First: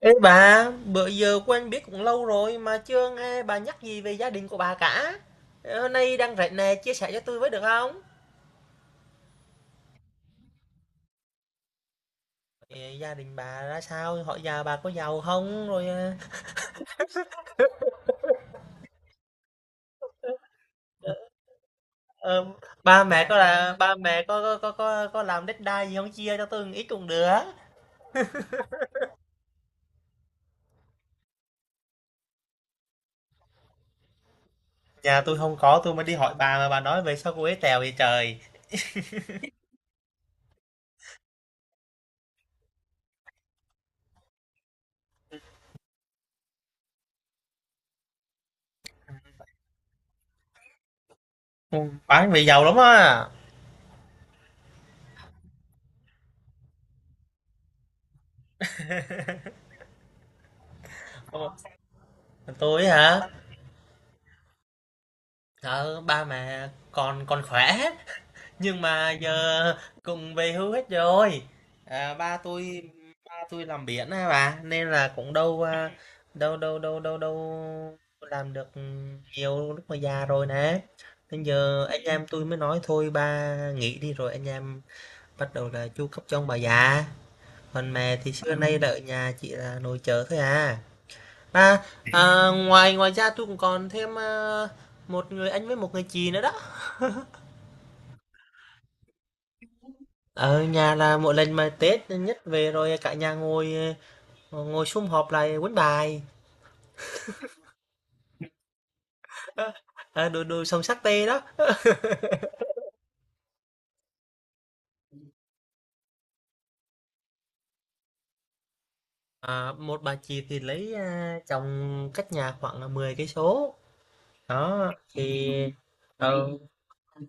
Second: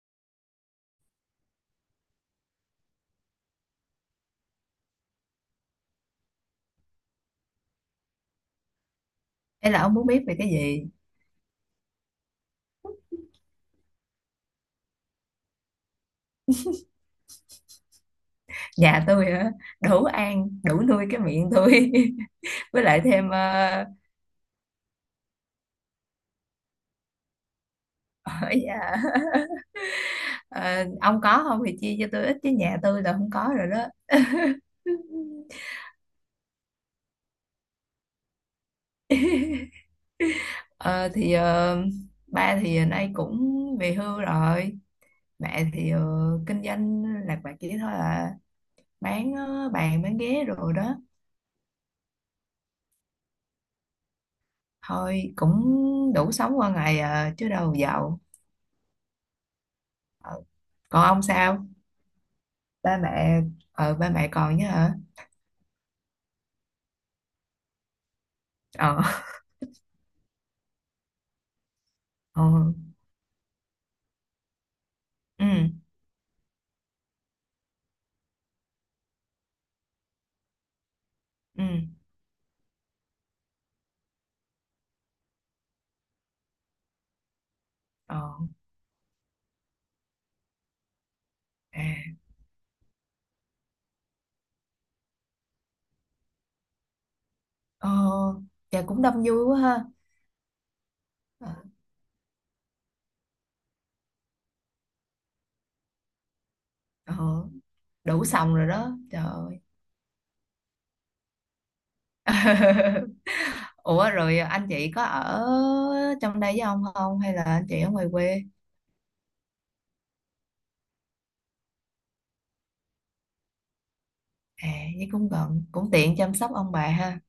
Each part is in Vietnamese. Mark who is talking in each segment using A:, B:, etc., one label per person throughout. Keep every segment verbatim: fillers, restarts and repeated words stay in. A: Ê bà, bữa giờ quen biết cũng lâu rồi mà chưa nghe bà nhắc gì về gia đình của bà cả. Ờ, Hôm nay đang rảnh nè, chia sẻ cho tôi với được không?
B: Thế là ông muốn biết về cái gì?
A: Ờ, Gia đình bà ra sao? Họ già bà có giàu không? Rồi ờ,
B: Nhà tôi hả? Đủ ăn, đủ nuôi cái miệng tôi.
A: ờ,
B: Với lại
A: ba mẹ
B: thêm
A: có là
B: ờ,
A: ba mẹ có có có có, có làm đất đai gì không chia cho tôi một ít cũng được.
B: hỏi dạ, ờ, ông có không thì chia cho tôi ít chứ nhà tôi là không có rồi đó.
A: Nhà tôi không có, tôi mới đi hỏi bà mà bà nói về sao cô ấy tèo vậy trời.
B: Ờ, thì ờ, ba thì nay cũng về hưu rồi. Mẹ thì ờ, kinh doanh lạc vặt chỉ thôi à. Bán ờ, bàn, bán ghế rồi đó.
A: Ừ, bán về giàu lắm á.
B: Thôi cũng đủ sống qua ngày à, chứ đâu giàu. Ờ, Còn ông
A: Ờ,
B: sao?
A: tôi
B: Ba
A: hả?
B: mẹ, ờ, ba mẹ còn chứ hả?
A: Ờ, ba mẹ còn còn khỏe, nhưng mà
B: Ờ.
A: giờ cùng về hưu hết rồi. À, ba
B: Ờ.
A: tôi ba tôi làm biển á bà, nên là cũng
B: Ừ.
A: đâu à, đâu đâu đâu đâu đâu làm được nhiều lúc mà già rồi nè. Nên
B: Ừ.
A: giờ anh em tôi mới nói thôi ba nghỉ đi rồi anh em bắt đầu là chu cấp cho ông bà già. Còn mẹ
B: Ờ.
A: thì xưa nay là ở nhà chỉ là nội trợ thôi à. Ba,
B: À.
A: à, ngoài ngoài ra tôi cũng còn thêm à, một người anh với một người chị nữa đó.
B: Ờ. Dạ cũng đông vui quá ha.
A: Ở nhà là mỗi
B: Ờ.
A: lần mà Tết nhất về rồi cả nhà ngồi, ờ, ngồi sum họp lại quấn bài.
B: ờ, Đủ xong rồi đó, trời ơi.
A: À, đồ đồ sông sắc tê đó.
B: Ủa, rồi anh chị có ở trong đây với ông không, hay là anh chị ở ngoài quê?
A: À, một bà chị thì lấy, à, chồng cách nhà khoảng là mười cây số
B: à
A: đó
B: với cũng
A: thì,
B: gần, cũng tiện chăm
A: ờ,
B: sóc ông bà ha.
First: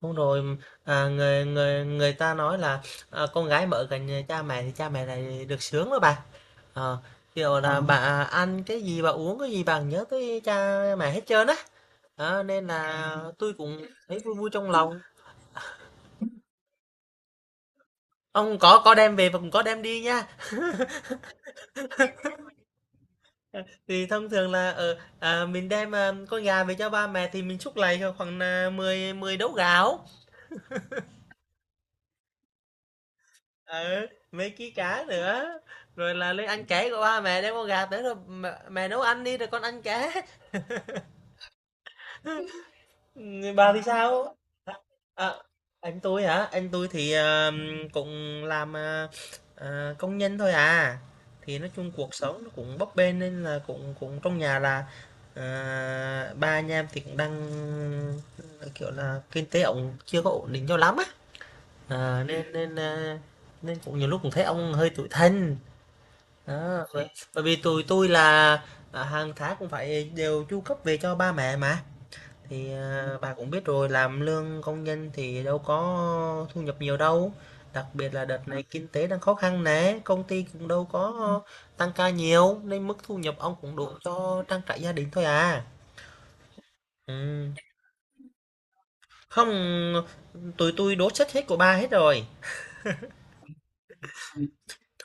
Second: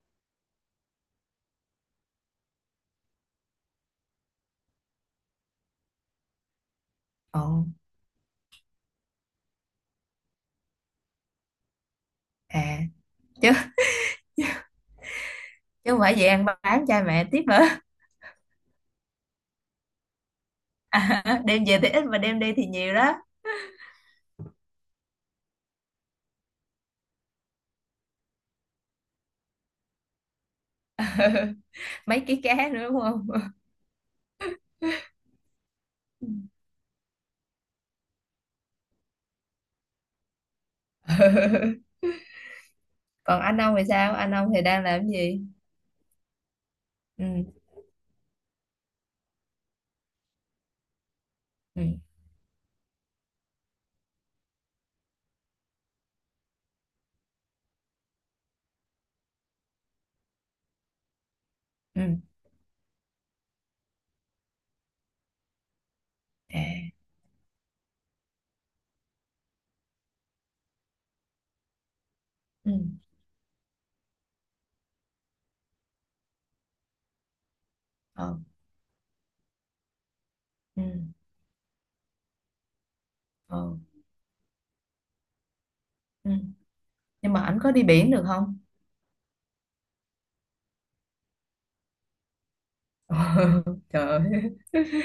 A: đúng rồi. à, người người người ta nói là, à, con gái mà ở gần nhà cha mẹ thì cha mẹ lại được sướng đó bà. Ờ,
B: Ờ.
A: kiểu là bà ăn cái gì bà uống cái gì bà nhớ tới cha mẹ hết trơn á. Đó, nên
B: À.
A: là
B: chứ
A: tôi cũng thấy vui vui trong lòng.
B: chứ không phải về ăn bán cha mẹ tiếp nữa.
A: Ông có có đem về và cũng có đem đi nha.
B: À, đem về thì ít mà đem đi thì nhiều đó.
A: Thì thông thường là, ờ, à, mình đem, à, con gà về cho ba mẹ thì mình xúc lại khoảng nà mười mười đấu gạo,
B: Mấy ký cá nữa đúng không?
A: ừ, mấy ký cá nữa, rồi là lên ăn ké của ba mẹ đem con gà tới rồi mẹ mẹ nấu ăn đi rồi con ăn ké. Ừ,
B: Còn anh
A: bà
B: ông
A: thì
B: thì sao, anh
A: sao?
B: ông thì
A: À,
B: đang làm cái
A: à,
B: gì?
A: anh tôi hả? Anh tôi thì um,
B: Ừ.
A: cũng làm à, à, công nhân thôi à. Thì nói
B: Ừ.
A: chung cuộc sống nó cũng bấp bênh nên là cũng cũng trong nhà là, à, ba anh em thì cũng đang, ờ, kiểu là kinh tế ông chưa có ổn định cho lắm á.
B: Ừ.
A: À, nên nên, à, nên cũng nhiều lúc cũng thấy ông hơi tủi thân. Đó,
B: À.
A: bởi bởi vì tụi tôi là, à, hàng tháng cũng phải đều chu cấp về cho ba mẹ mà.
B: Ừ.
A: Thì, à, bà cũng biết rồi, làm lương công nhân thì đâu có thu nhập nhiều đâu. Đặc biệt là
B: Ờ.
A: đợt này kinh tế đang khó khăn nè, công ty cũng
B: Ừ.
A: đâu có tăng ca nhiều, nên mức thu nhập ông cũng
B: Ờ.
A: đủ cho trang trải gia đình thôi à.
B: Ừ.
A: Ừ.
B: Nhưng mà ảnh có đi biển được không?
A: Không, tụi tôi đốt sách hết của bà hết rồi.
B: Trời ơi.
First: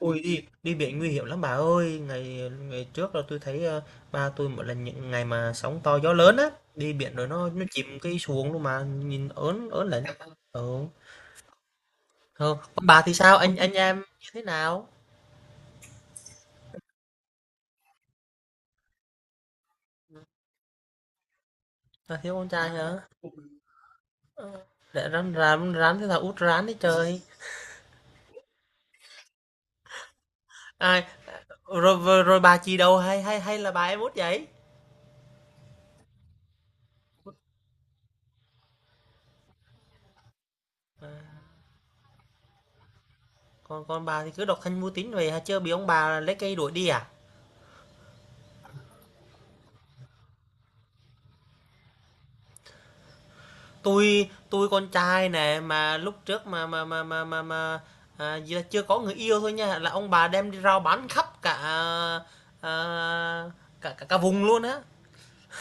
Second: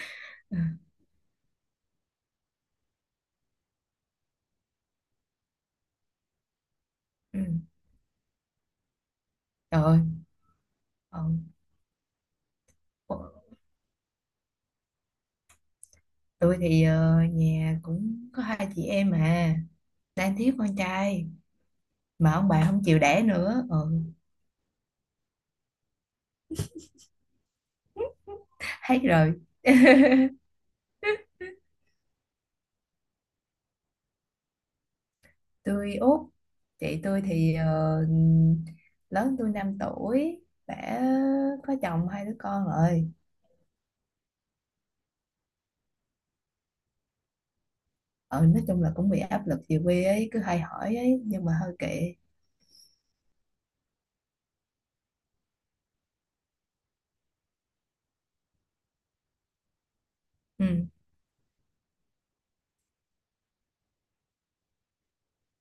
A: Ui đi,
B: Ừ.
A: đi biển nguy hiểm lắm bà ơi. Ngày Ngày trước là tôi thấy, ờ, ba tôi một lần những ngày mà sóng to gió lớn á, đi biển rồi
B: Ừ.
A: nó nó chìm cái xuồng luôn mà nhìn ớn
B: Trời
A: ớn
B: ơi.
A: lạnh. Ừ.
B: Ờ.
A: Không, còn bà thì sao? Anh anh em như thế nào?
B: Tôi thì ờ, nhà cũng có hai chị em mà đang thiếu con trai
A: Là
B: mà
A: thiếu con
B: ông bà
A: trai
B: không chịu
A: hả?
B: đẻ nữa. ừ,
A: Để rắn rắn rắn thế là út rắn đấy trời.
B: Hết rồi.
A: Ai rồi rồi, rồi bà chị đâu hay hay hay là bà em út vậy?
B: Tôi út. Chị tôi thì ờ, lớn tôi năm tuổi, đã
A: À,
B: có chồng hai đứa con rồi.
A: còn còn bà thì cứ độc thân mưu tính về hả? Chưa bị ông bà lấy cây đuổi đi à?
B: ờ nói chung là cũng bị áp lực, về quê ấy cứ hay hỏi ấy nhưng mà hơi kệ.
A: Tôi tôi con trai nè mà lúc trước mà mà mà mà mà, mà à, gì là chưa có người yêu thôi nha là ông bà đem đi rao
B: Ừ.
A: bán khắp cả, à, à, cả cả, cả vùng luôn á.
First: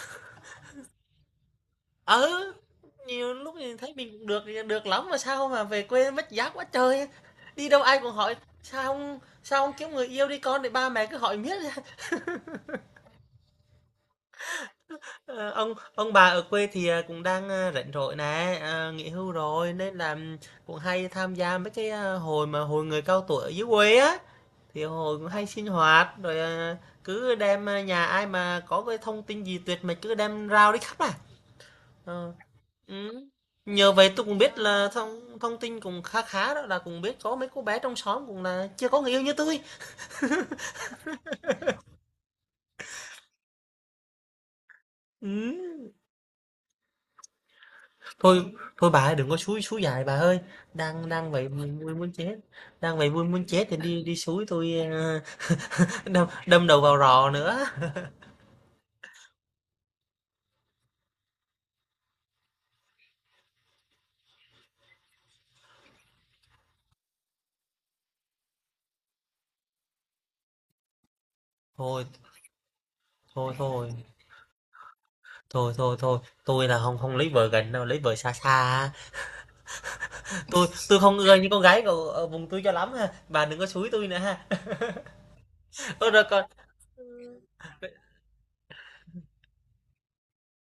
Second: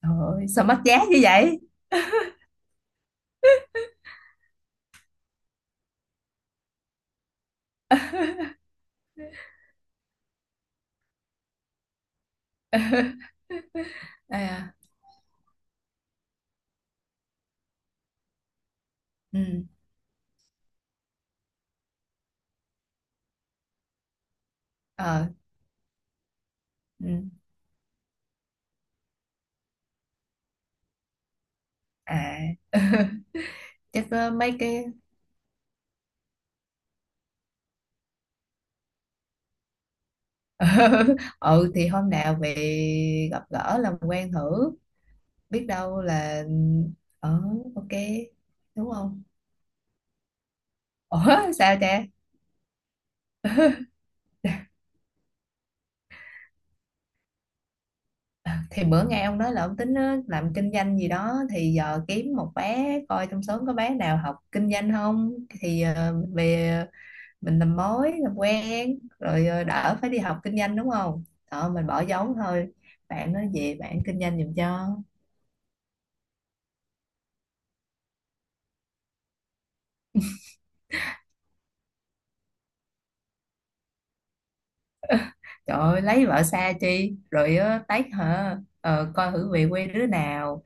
B: Trời ơi, sao mất giá như vậy?
A: Ừ, nhiều lúc thì thấy mình cũng được thì được lắm mà sao mà về quê mất vả quá trời. Đi đâu ai cũng hỏi sao ông sao ông kiếm người yêu đi con để ba mẹ cứ hỏi miết.
B: À.
A: Ờ, ông ông bà ở quê thì, à, cũng đang, à, rảnh rỗi nè, à, nghỉ hưu
B: Ừ.
A: rồi nên là cũng hay tham gia mấy cái, à, hội mà hội người cao tuổi ở dưới quê á. Thì hội
B: Ờ.
A: cũng hay sinh hoạt rồi, à,
B: Ừ.
A: cứ đem, à, nhà ai mà có cái thông tin gì tuyệt mật cứ đem rao đi khắp à. Ờ,
B: À.
A: ừ. Nhờ
B: Chắc
A: vậy tôi
B: ờ,
A: cũng
B: mấy
A: biết
B: cái.
A: là thông thông tin cũng khá khá đó là cũng biết có mấy cô bé trong xóm cũng là chưa có người yêu như tôi.
B: Ừ, thì hôm nào về gặp gỡ làm quen thử. Biết
A: Ừ.
B: đâu là. Ờ, ok,
A: Thôi Thôi
B: đúng
A: bà ơi,
B: không?
A: đừng có xúi xúi dại bà ơi. Đang Đang vậy
B: Ủa,
A: vui
B: sao
A: vui
B: cha?
A: muốn chết. Đang vậy vui muốn chết thì đi đi xúi tôi, ờ, đâm đâm đầu vào rò nữa.
B: Thì bữa nghe ông nói là ông tính ờ, làm kinh doanh gì đó thì giờ kiếm một bé coi trong xóm, có bé nào học kinh doanh không thì ờ, mình về, mình làm mối làm quen rồi ờ, đỡ phải đi học kinh doanh, đúng không? Đó mình bỏ
A: Thôi
B: giống thôi. Bạn nói
A: thôi
B: về
A: thôi.
B: bạn kinh doanh giùm cho.
A: Thôi thôi thôi, tôi là không không lấy vợ gần đâu, lấy vợ xa xa á. Tôi tôi không ưa những con gái ở ở vùng tôi cho lắm ha. Bà đừng có xúi tôi nữa ha.
B: Trời ơi,
A: Ôi rồi
B: lấy vợ
A: còn
B: xa chi rồi ờ, tách hả? ờ, Coi thử về quê đứa nào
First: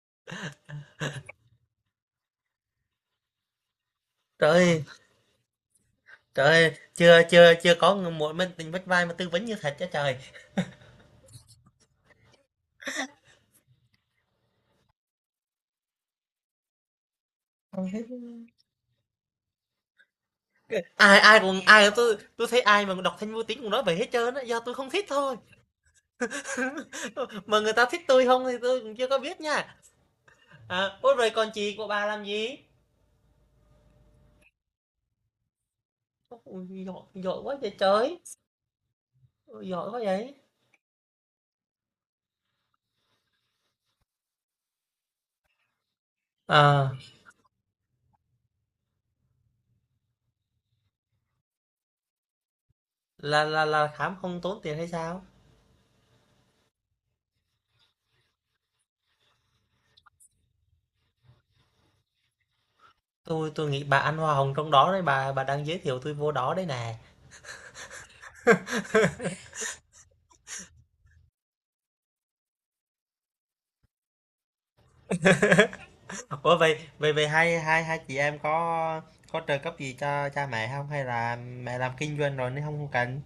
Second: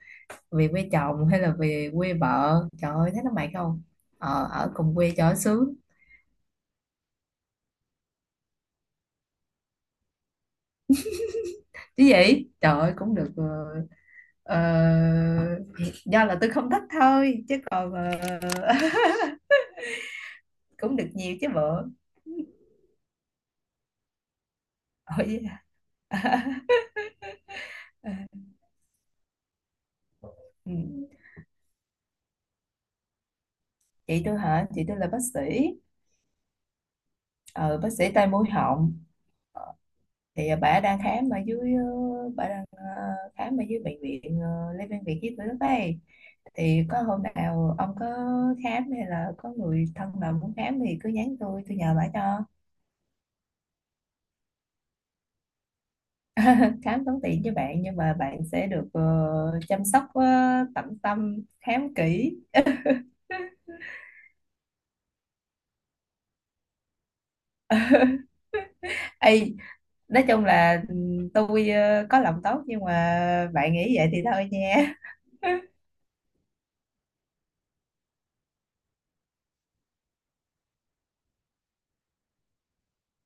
B: về quê chồng hay là về quê vợ, trời ơi thấy nó mệt không? Ờ,
A: trời
B: ở
A: ơi.
B: cùng quê cho sướng.
A: Trời ơi, chưa chưa chưa có người một mình tình vách vai mà tư vấn như thật cho trời.
B: Chứ gì, trời ơi cũng được ờ, ờ, do là tôi không thích thôi chứ còn ờ, cũng được
A: Ai
B: nhiều
A: ai
B: chứ
A: cũng
B: bộ.
A: Ai cũng, tôi tôi thấy ai mà đọc thanh vô tính cũng nói vậy hết trơn á, do tôi không thích thôi.
B: Ôi.
A: Mà người ta thích tôi không thì tôi cũng chưa có biết nha.
B: Ừ.
A: À, ôi rồi còn chị của bà làm gì?
B: Chị tôi hả? Chị tôi là bác sĩ.
A: Ôi, giỏi, giỏi quá vậy
B: ờ, bác sĩ
A: trời.
B: tai mũi họng.
A: Ôi, giỏi quá vậy.
B: Thì ờ, bà đang khám ở dưới, ờ, bà đang ờ, khám ở dưới bệnh viện ờ, Lê Văn Việt với tôi lúc ấy. Thì
A: À,
B: có hôm nào ông có khám hay là có người thân nào muốn khám thì cứ nhắn tôi tôi nhờ bà cho.
A: là là là khám không tốn tiền hay sao?
B: Khám tốn tiền cho bạn nhưng mà bạn sẽ được ờ, chăm sóc, ờ, tận tâm khám kỹ.
A: Tôi tôi nghĩ bà ăn hoa hồng trong đó đấy, bà bà đang giới thiệu tôi vô đó đấy nè.
B: Ê, nói chung là ừ, tôi ờ, có lòng tốt nhưng mà bạn nghĩ vậy thì thôi nha.
A: Ủa vậy vậy vậy hai hai hai chị em có có trợ cấp gì cho cha mẹ không hay là mẹ làm kinh doanh rồi nên không không cần?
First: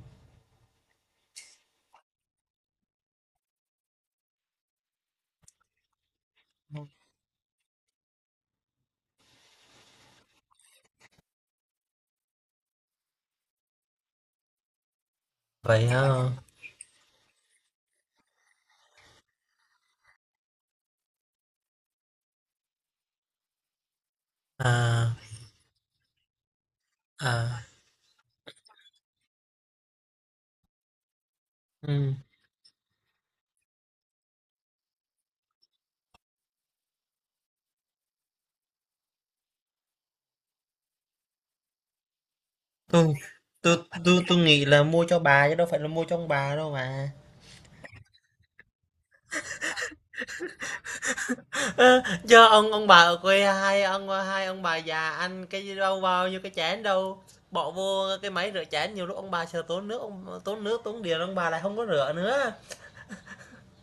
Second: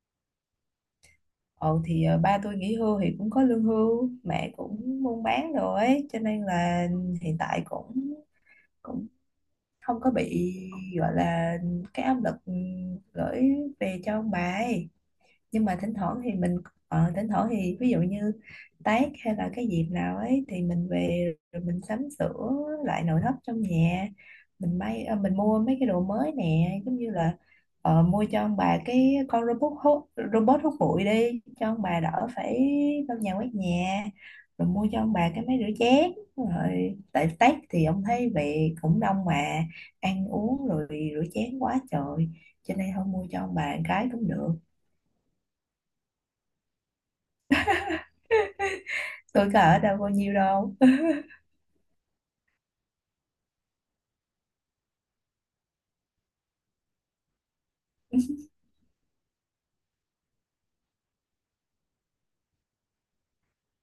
B: Ồ thì ờ, ba tôi nghỉ hưu thì cũng có lương hưu, mẹ cũng buôn bán rồi ấy, cho nên là hiện tại cũng cũng không có bị gọi là cái áp lực ừ, gửi về cho ông bà ấy. Nhưng mà
A: Vậy
B: thỉnh thoảng
A: hả.
B: thì mình ờ, thỉnh thoảng thì ví dụ như Tết hay là cái dịp nào ấy thì mình về rồi mình sắm sửa lại nội thất trong nhà, mình may
A: À.
B: ờ, mình mua mấy cái đồ mới nè, giống như là
A: À.
B: ờ, mua cho ông bà cái con robot hút robot hút bụi đi cho ông bà
A: Ừ.
B: đỡ phải lau nhà quét nhà, rồi mua cho ông bà cái máy rửa chén. Rồi tại Tết thì ông thấy về cũng đông mà ăn uống rồi rửa chén quá trời, cho nên không
A: tôi
B: mua cho ông bà
A: tôi
B: cái
A: tôi
B: cũng
A: tôi
B: được.
A: nghĩ là mua cho bà chứ đâu phải là mua cho ông bà đâu mà.
B: Tuổi cỡ đâu bao nhiêu đâu.
A: Ơ, do ông ông bà ở quê, hai ông hai ông bà già ăn cái gì đâu bao nhiêu cái chén đâu, bỏ vô cái máy rửa chén nhiều lúc ông bà sợ tốn nước, ông tốn nước tốn điện ông bà lại không có rửa nữa.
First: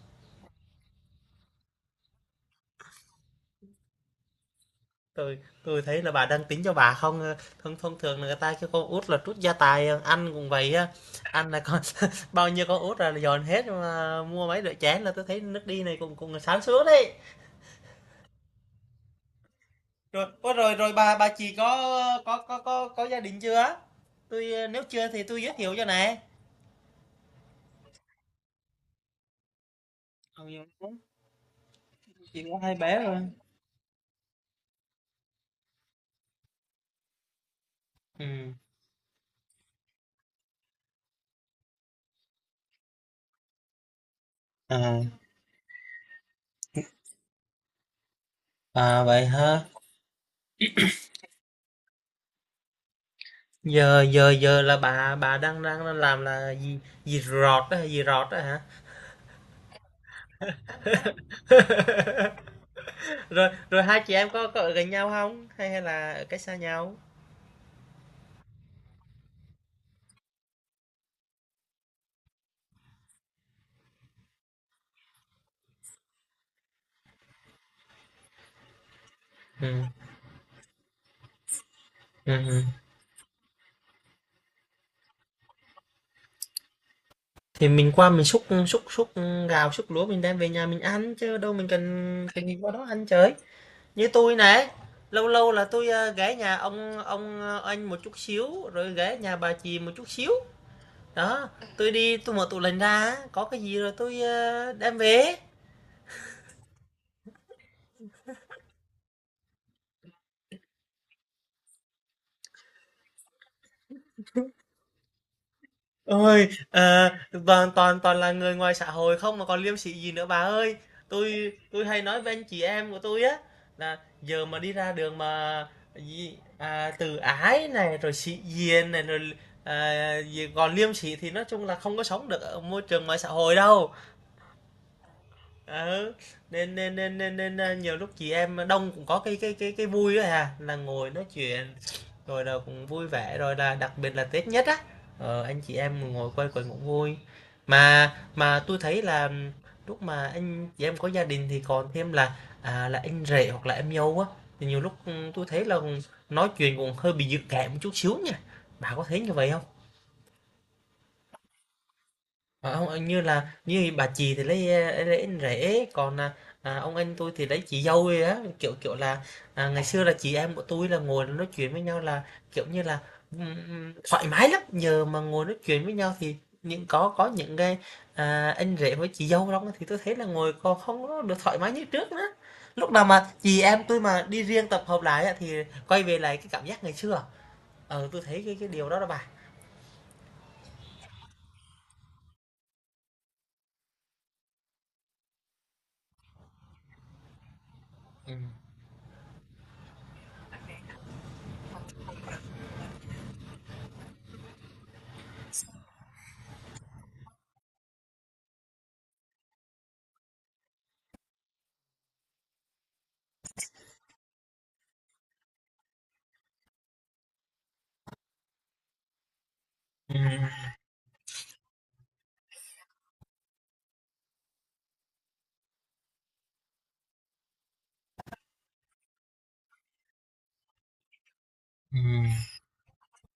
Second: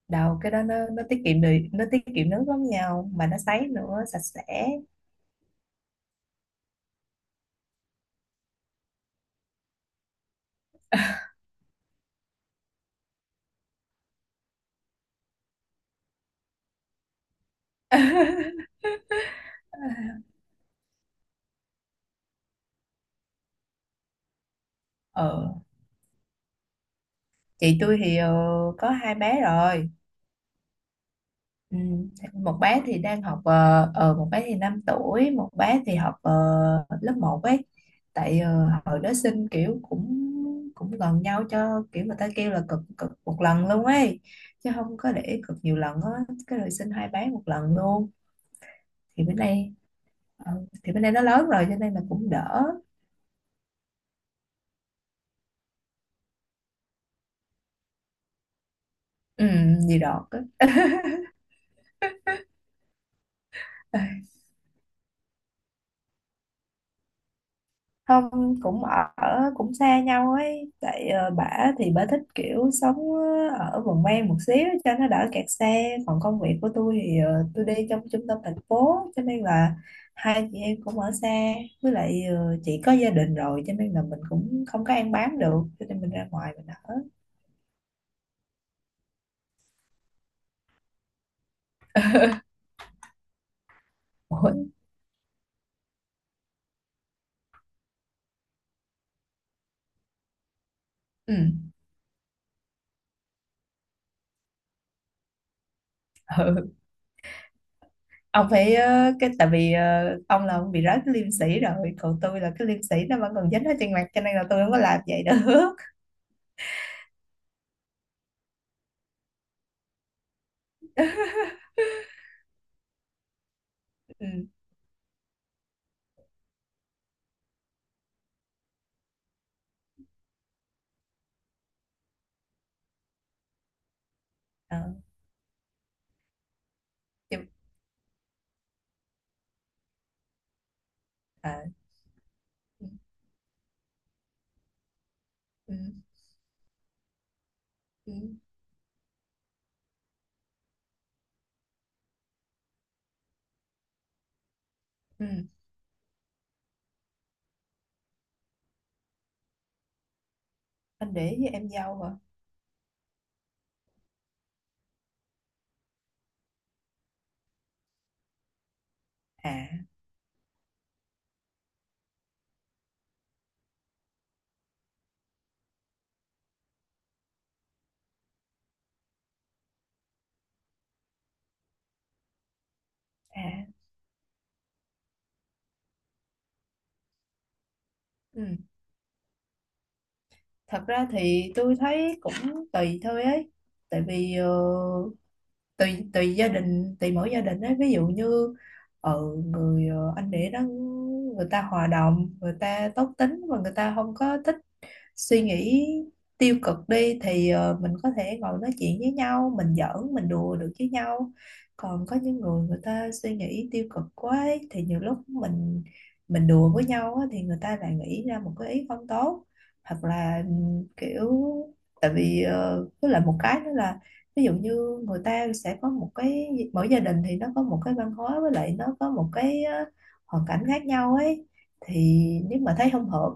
B: Đầu cái đó nó nó tiết kiệm được, nó tiết kiệm nước lắm nhau mà nó sấy nữa sạch sẽ.
A: Tôi tôi thấy là bà đang tính cho bà không. Thông Thông thường là người ta kêu con út là trút gia tài, anh ăn cũng vậy á, anh là con bao nhiêu con út là dồn hết mà mua mấy đĩa chén là tôi thấy nước đi này cũng cũng sáng suốt đấy. Rồi, ôi rồi rồi bà bà chị có có có có có gia đình chưa á? Tôi ờ, nếu chưa thì tôi giới
B: ờ
A: thiệu cho nè.
B: chị tôi thì ờ, có hai bé rồi.
A: Ừ, dạ đúng.
B: Ừ.
A: Chị có
B: Một
A: hai
B: bé thì
A: bé rồi.
B: đang học ờ, ờ, một bé thì năm tuổi, một bé thì học ờ, lớp một ấy. Tại
A: Ừ.
B: ờ, hồi đó sinh kiểu cũng cũng gần nhau, cho kiểu người ta kêu là cực, cực một lần luôn ấy, chứ không
A: À,
B: có để cực nhiều lần á. Cái rồi sinh hai bé một lần luôn.
A: à
B: Thì
A: vậy
B: bữa
A: ha.
B: nay. Ờ, thì bên đây nó lớn rồi cho nên là cũng đỡ.
A: Giờ giờ Giờ là bà bà đang đang làm là gì gì rọt đó, gì rọt đó hả?
B: ừ, Gì đọt á.
A: Rồi rồi hai
B: Ê,
A: chị em có có ở gần nhau không? Hay hay là ở cách xa nhau?
B: không cũng ở cũng xa nhau ấy, tại ờ, bả thì bả thích kiểu sống ờ, ở vùng ven một xíu cho nó đỡ kẹt xe, còn công việc của tôi thì ờ, tôi đi trong trung tâm thành phố cho nên là
A: Ừm,
B: hai chị em cũng ở xa, với lại
A: ừm,
B: ờ,
A: ừm.
B: chị có gia đình rồi cho nên là mình cũng không có ăn bám được cho nên mình ra ngoài mình ở.
A: Thì mình qua mình xúc xúc xúc gạo, xúc lúa mình đem về nhà mình ăn chứ đâu mình cần cần gì qua đó ăn trời. Như tôi
B: Mỗi.
A: này lâu lâu là tôi, ơ, ghé nhà ông ông ờ, anh một chút xíu, rồi ghé nhà bà chị một chút xíu.
B: Ừ.
A: Đó, tôi đi tôi mở tủ lạnh ra có cái gì rồi tôi, ơ, đem về.
B: Ừ. Ông phải ờ, cái tại vì ờ, ông là ông bị rớt cái liêm sĩ rồi, còn tôi là cái liêm sĩ nó vẫn còn dính ở trên mặt cho nên là tôi không có làm vậy được.
A: Ôi, ờ, toàn toàn toàn là người ngoài xã hội không mà còn liêm sỉ gì nữa bà ơi. Tôi tôi hay nói với anh chị em của tôi á, là
B: Ừ.
A: giờ mà đi ra đường mà gì, à, từ ái này rồi sĩ diện này rồi, à, gì còn liêm sỉ thì nói chung là không có sống được ở môi trường ngoài xã hội đâu.
B: ờ,
A: Ừ, nên nên nên
B: nhưng-
A: nên nên, nhiều lúc chị em đông cũng có cái cái cái cái vui á hà, là ngồi nói
B: ờ,
A: chuyện rồi là cũng
B: ừ,
A: vui vẻ, rồi là đặc biệt là Tết nhất á, ờ, anh chị
B: ừ,
A: em ngồi quây quần cũng vui.
B: ừ,
A: Mà mà tôi thấy là lúc mà anh chị em có gia đình thì còn thêm là, à, là anh rể hoặc là em dâu á, thì nhiều lúc
B: ừ.
A: ừ, tôi thấy là nói chuyện cũng hơi bị dự cảm một chút xíu nha. Bà có thấy như vậy không?
B: Anh để với em dâu hả?
A: Ờ, ông anh như là như bà chị thì lấy, eh, lấy anh rể còn, à, à, ông anh tôi thì lấy chị dâu ấy á, kiểu kiểu là, à, ngày
B: À.
A: xưa là chị em của tôi là ngồi nói chuyện với nhau là kiểu như là, ừm, ừm, thoải mái lắm nhờ mà ngồi nói chuyện với nhau, thì những có có những cái, à, anh rể với chị dâu đó thì tôi thấy là ngồi còn không có được thoải mái như trước nữa. Lúc nào mà chị
B: À.
A: em tôi mà đi riêng tập hợp lại á, thì quay về lại cái cảm giác ngày xưa, ờ tôi thấy
B: Ừ.
A: cái cái điều đó đó bà.
B: Thật ra thì tôi thấy cũng tùy thôi ấy, tại vì ờ, tùy tùy gia đình, tùy mỗi gia đình ấy, ví dụ
A: Ừ.
B: như ở người ờ, anh để đó, người ta hòa đồng, người ta tốt tính và người ta không có thích suy nghĩ tiêu cực đi thì ờ, mình có thể ngồi nói chuyện với nhau, mình giỡn mình đùa được với nhau. Còn có những người, người ta suy nghĩ tiêu cực quá ấy, thì nhiều lúc mình mình đùa với nhau á, thì người ta lại nghĩ ra một cái ý không tốt, hoặc
A: Ừ.
B: là ừm, kiểu, tại vì ờ, với lại một cái nữa là ví dụ như người ta sẽ có một cái, mỗi gia đình thì nó có một cái văn hóa, với lại nó có một cái ờ, hoàn cảnh khác nhau ấy,
A: Ừ.
B: thì nếu mà thấy không hợp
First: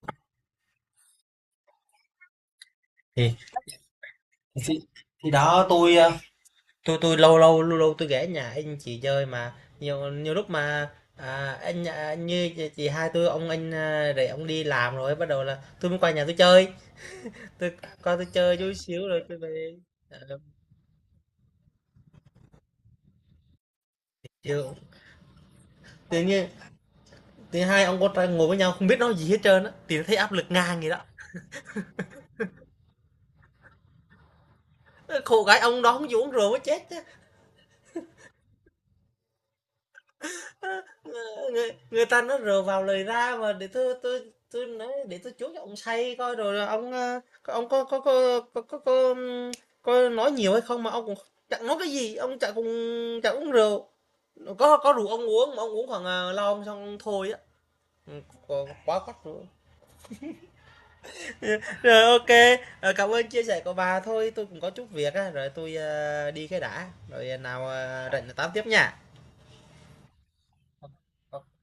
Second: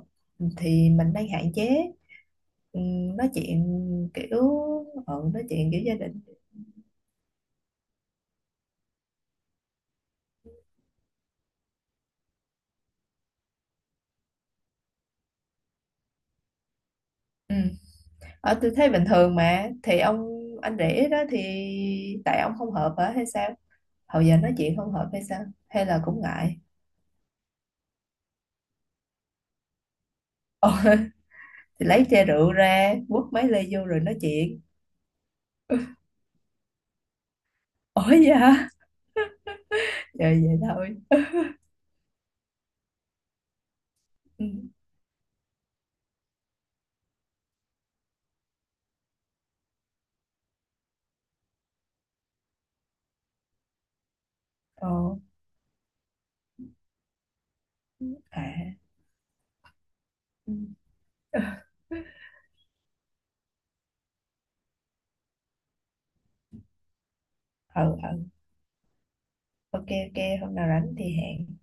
B: thì mình đang hạn chế ừ, nói
A: thì
B: chuyện kiểu,
A: thì, thì
B: ừ, nói
A: đó
B: chuyện kiểu gia
A: tôi, ờ,
B: đình.
A: tôi tôi lâu lâu lâu lâu tôi ghé nhà anh chị chơi mà nhiều nhiều lúc mà, à, anh à, như chị, chị hai tôi ông anh, à, để ông đi làm rồi bắt đầu là tôi mới qua nhà tôi chơi,
B: Ừ.
A: tôi qua tôi
B: Ở
A: chơi
B: tư
A: chút
B: thế bình
A: xíu rồi
B: thường
A: tôi
B: mà
A: về.
B: thì ông
A: Ờ,
B: anh rể đó thì, tại ông không hợp hả hay sao? Hồi giờ nói
A: chiều
B: chuyện không hợp hay sao, hay là cũng
A: tự nhiên
B: ngại?
A: thứ hai ông con trai ngồi với nhau không biết nói gì hết trơn á thì thấy áp lực
B: Ồ.
A: ngang vậy đó.
B: Thì lấy chai rượu ra quất mấy ly vô rồi nói chuyện.
A: Khổ gái ông đó không chịu uống rượu mới chết.
B: Ủa vậy hả? Rồi vậy thôi.
A: Người người ta nói rờ vào lời ra mà, để tôi tôi
B: Ừ.
A: tôi nói để tôi chuốc cho ông say coi rồi là ông, a, ông có có có có có có, có nói nhiều hay không mà ông cũng chẳng nói cái gì, ông chả cùng chả uống rượu. Có
B: Ồ.
A: có rượu ông uống mà ông uống khoảng, à, lon xong thôi á, ừm, còn
B: À.
A: quá khắt rượu.
B: Ừ. Ừ.
A: Rồi, ok, ờ, cảm ơn chia sẻ của bà. Thôi tôi cũng có chút việc á, rồi tôi, a, đi cái đã, rồi ờ, nào, à,
B: Ừ.
A: rảnh là tám tiếp nha.
B: Ok, ok, hôm nào
A: Ok.
B: rảnh thì hẹn.